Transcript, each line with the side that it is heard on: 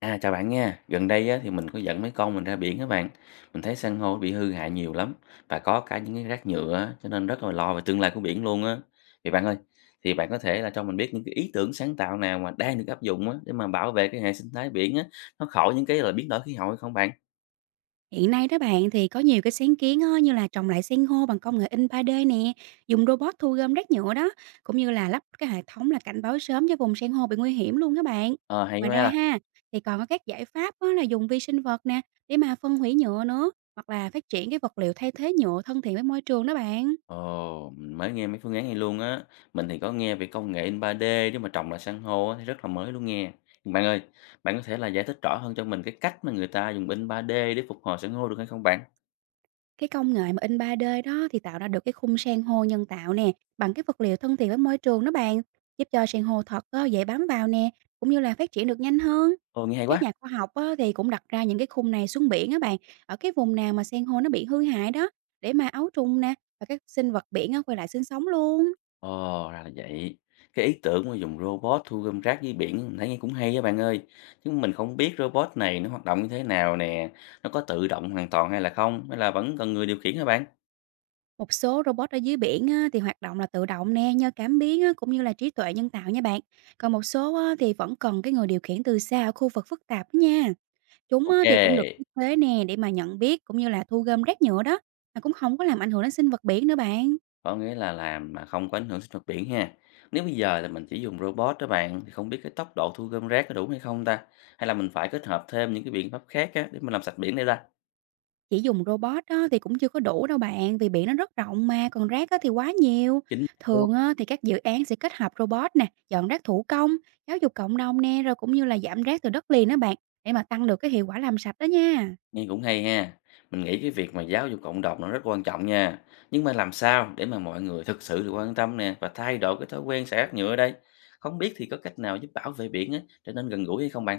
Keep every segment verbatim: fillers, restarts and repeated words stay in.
left: À, chào bạn nha. Gần đây á, thì mình có dẫn mấy con mình ra biển các bạn. Mình thấy san hô bị hư hại nhiều lắm và có cả những cái rác nhựa á, cho nên rất là lo về tương lai của biển luôn á. Thì bạn ơi, thì bạn có thể là cho mình biết những cái ý tưởng sáng tạo nào mà đang được áp dụng á, để mà bảo vệ cái hệ sinh thái biển á, nó khỏi những cái là biến đổi khí hậu hay không bạn?
right: Hiện nay đó bạn thì có nhiều cái sáng kiến á, như là trồng lại san hô bằng công nghệ in ba đê nè, dùng robot thu gom rác nhựa đó, cũng như là lắp cái hệ thống là cảnh báo sớm cho vùng san hô bị nguy hiểm luôn các bạn.
left: Ờ, hay
right: Ngoài ra
left: quá.
right: ha, thì còn có các giải pháp á, là dùng vi sinh vật nè để mà phân hủy nhựa nữa, hoặc là phát triển cái vật liệu thay thế nhựa thân thiện với môi trường đó bạn.
left: Ồ, mình mới nghe mấy phương án này luôn á. Mình thì có nghe về công nghệ in ba D để mà trồng lại san hô á, thì rất là mới luôn nghe. Nhưng bạn ơi, bạn có thể là giải thích rõ hơn cho mình cái cách mà người ta dùng in ba D để phục hồi san hô được hay không bạn?
right: Cái công nghệ mà in ba đê đó thì tạo ra được cái khung san hô nhân tạo nè, bằng cái vật liệu thân thiện với môi trường đó bạn, giúp cho san hô thật á, dễ bám vào nè, cũng như là phát triển được nhanh hơn.
left: Ồ, nghe hay
right: Các
left: quá.
right: nhà khoa học á, thì cũng đặt ra những cái khung này xuống biển á bạn, ở cái vùng nào mà san hô nó bị hư hại đó, để mà ấu trùng nè và các sinh vật biển á, quay lại sinh sống luôn.
left: Ồ, ra là vậy. Cái ý tưởng mà dùng robot thu gom rác dưới biển mình thấy nghe cũng hay á bạn ơi. Chứ mình không biết robot này nó hoạt động như thế nào nè. Nó có tự động hoàn toàn hay là không? Hay là vẫn cần người điều khiển hả bạn?
right: Một số robot ở dưới biển á, thì hoạt động là tự động nè, nhờ cảm biến á, cũng như là trí tuệ nhân tạo nha bạn. Còn một số á, thì vẫn cần cái người điều khiển từ xa ở khu vực phức tạp đó nha. Chúng á,
left: Ok.
right: thì cũng được thiết kế nè để mà nhận biết cũng như là thu gom rác nhựa đó, mà cũng không có làm ảnh hưởng đến sinh vật biển nữa bạn.
left: Có nghĩa là làm mà không có ảnh hưởng sinh vật biển ha. Nếu bây giờ là mình chỉ dùng robot đó bạn thì không biết cái tốc độ thu gom rác có đủ hay không ta? Hay là mình phải kết hợp thêm những cái biện pháp khác á để mình làm sạch biển đây ta?
right: Chỉ dùng robot á thì cũng chưa có đủ đâu bạn, vì biển nó rất rộng mà, còn rác á thì quá nhiều.
left: Chính đúng.
right: Thường á thì các dự án sẽ kết hợp robot nè, dọn rác thủ công, giáo dục cộng đồng nè, rồi cũng như là giảm rác từ đất liền đó bạn, để mà tăng được cái hiệu quả làm sạch đó nha.
left: Nghe cũng hay ha. Mình nghĩ cái việc mà giáo dục cộng đồng nó rất quan trọng nha. Nhưng mà làm sao để mà mọi người thực sự được quan tâm nè và thay đổi cái thói quen xả rác nhựa ở đây? Không biết thì có cách nào giúp bảo vệ biển á trở nên gần gũi hay không bạn?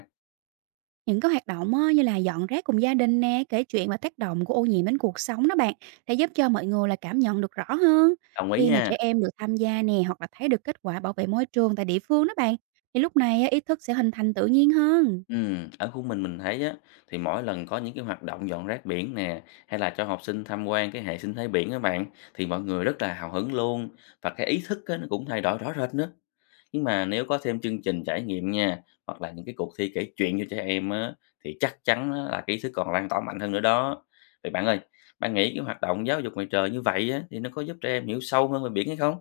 right: Những cái hoạt động á, như là dọn rác cùng gia đình nè, kể chuyện và tác động của ô nhiễm đến cuộc sống đó bạn, sẽ giúp cho mọi người là cảm nhận được rõ hơn.
left: Đồng ý
right: Khi mà
left: nha.
right: trẻ em được tham gia nè, hoặc là thấy được kết quả bảo vệ môi trường tại địa phương đó bạn, thì lúc này á, ý thức sẽ hình thành tự nhiên hơn.
left: Ừm, ở khu mình mình thấy á, thì mỗi lần có những cái hoạt động dọn rác biển nè, hay là cho học sinh tham quan cái hệ sinh thái biển các bạn, thì mọi người rất là hào hứng luôn và cái ý thức á, nó cũng thay đổi rõ rệt nữa. Nhưng mà nếu có thêm chương trình trải nghiệm nha, hoặc là những cái cuộc thi kể chuyện cho trẻ em á, thì chắc chắn á, là cái ý thức còn lan tỏa mạnh hơn nữa đó. Vậy bạn ơi, bạn nghĩ cái hoạt động giáo dục ngoài trời như vậy á, thì nó có giúp trẻ em hiểu sâu hơn về biển hay không?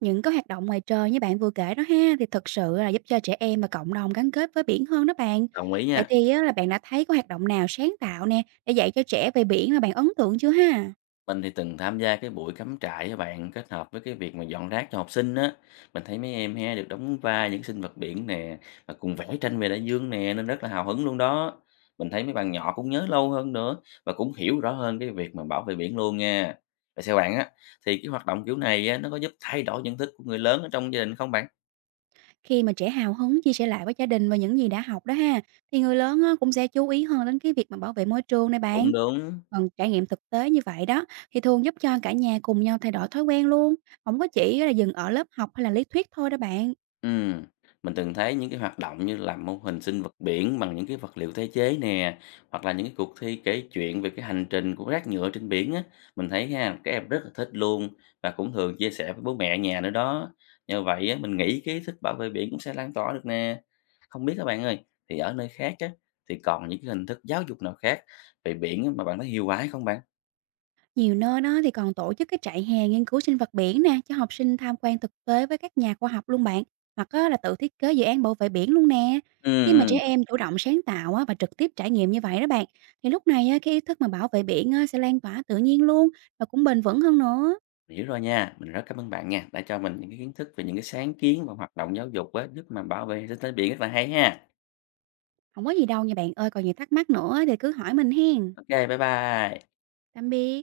right: Những cái hoạt động ngoài trời như bạn vừa kể đó ha, thì thực sự là giúp cho trẻ em và cộng đồng gắn kết với biển hơn đó bạn.
left: Đồng ý
right: Vậy
left: nha.
right: thì á, là bạn đã thấy có hoạt động nào sáng tạo nè, để dạy cho trẻ về biển mà bạn ấn tượng chưa ha?
left: Mình thì từng tham gia cái buổi cắm trại các bạn, kết hợp với cái việc mà dọn rác cho học sinh á. Mình thấy mấy em he được đóng vai những sinh vật biển nè, và cùng vẽ tranh về đại dương nè, nên rất là hào hứng luôn đó. Mình thấy mấy bạn nhỏ cũng nhớ lâu hơn nữa, và cũng hiểu rõ hơn cái việc mà bảo vệ biển luôn nha. Vậy theo bạn á, thì cái hoạt động kiểu này á, nó có giúp thay đổi nhận thức của người lớn ở trong gia đình không bạn?
right: Khi mà trẻ hào hứng chia sẻ lại với gia đình và những gì đã học đó ha, thì người lớn á, cũng sẽ chú ý hơn đến cái việc mà bảo vệ môi trường này bạn.
left: Cũng đúng.
right: Còn trải nghiệm thực tế như vậy đó, thì thường giúp cho cả nhà cùng nhau thay đổi thói quen luôn, không có chỉ là dừng ở lớp học hay là lý thuyết thôi đó bạn.
left: Ừm, mình từng thấy những cái hoạt động như làm mô hình sinh vật biển bằng những cái vật liệu tái chế nè, hoặc là những cái cuộc thi kể chuyện về cái hành trình của rác nhựa trên biển á, mình thấy ha, các em rất là thích luôn và cũng thường chia sẻ với bố mẹ nhà nữa đó. Nhờ vậy á, mình nghĩ cái ý thức bảo vệ biển cũng sẽ lan tỏa được nè. Không biết các bạn ơi, thì ở nơi khác á, thì còn những cái hình thức giáo dục nào khác về biển á mà bạn thấy hiệu quả hay không bạn?
right: Nhiều nơi đó thì còn tổ chức cái trại hè nghiên cứu sinh vật biển nè cho học sinh tham quan thực tế với các nhà khoa học luôn bạn, hoặc á, là tự thiết kế dự án bảo vệ biển luôn nè.
left: Ừ,
right: Khi mà trẻ
left: ừ.
right: em chủ động sáng tạo á, và trực tiếp trải nghiệm như vậy đó bạn, thì lúc này á, cái ý thức mà bảo vệ biển á, sẽ lan tỏa tự nhiên luôn và cũng bền vững hơn nữa.
left: Mình hiểu rồi nha, mình rất cảm ơn bạn nha, đã cho mình những cái kiến thức về những cái sáng kiến và hoạt động giáo dục á, giúp mà bảo vệ sinh thái biển rất là hay ha.
right: Không có gì đâu nha bạn ơi, còn nhiều thắc mắc nữa thì cứ hỏi mình hen.
left: Ok, bye bye.
right: Tạm biệt.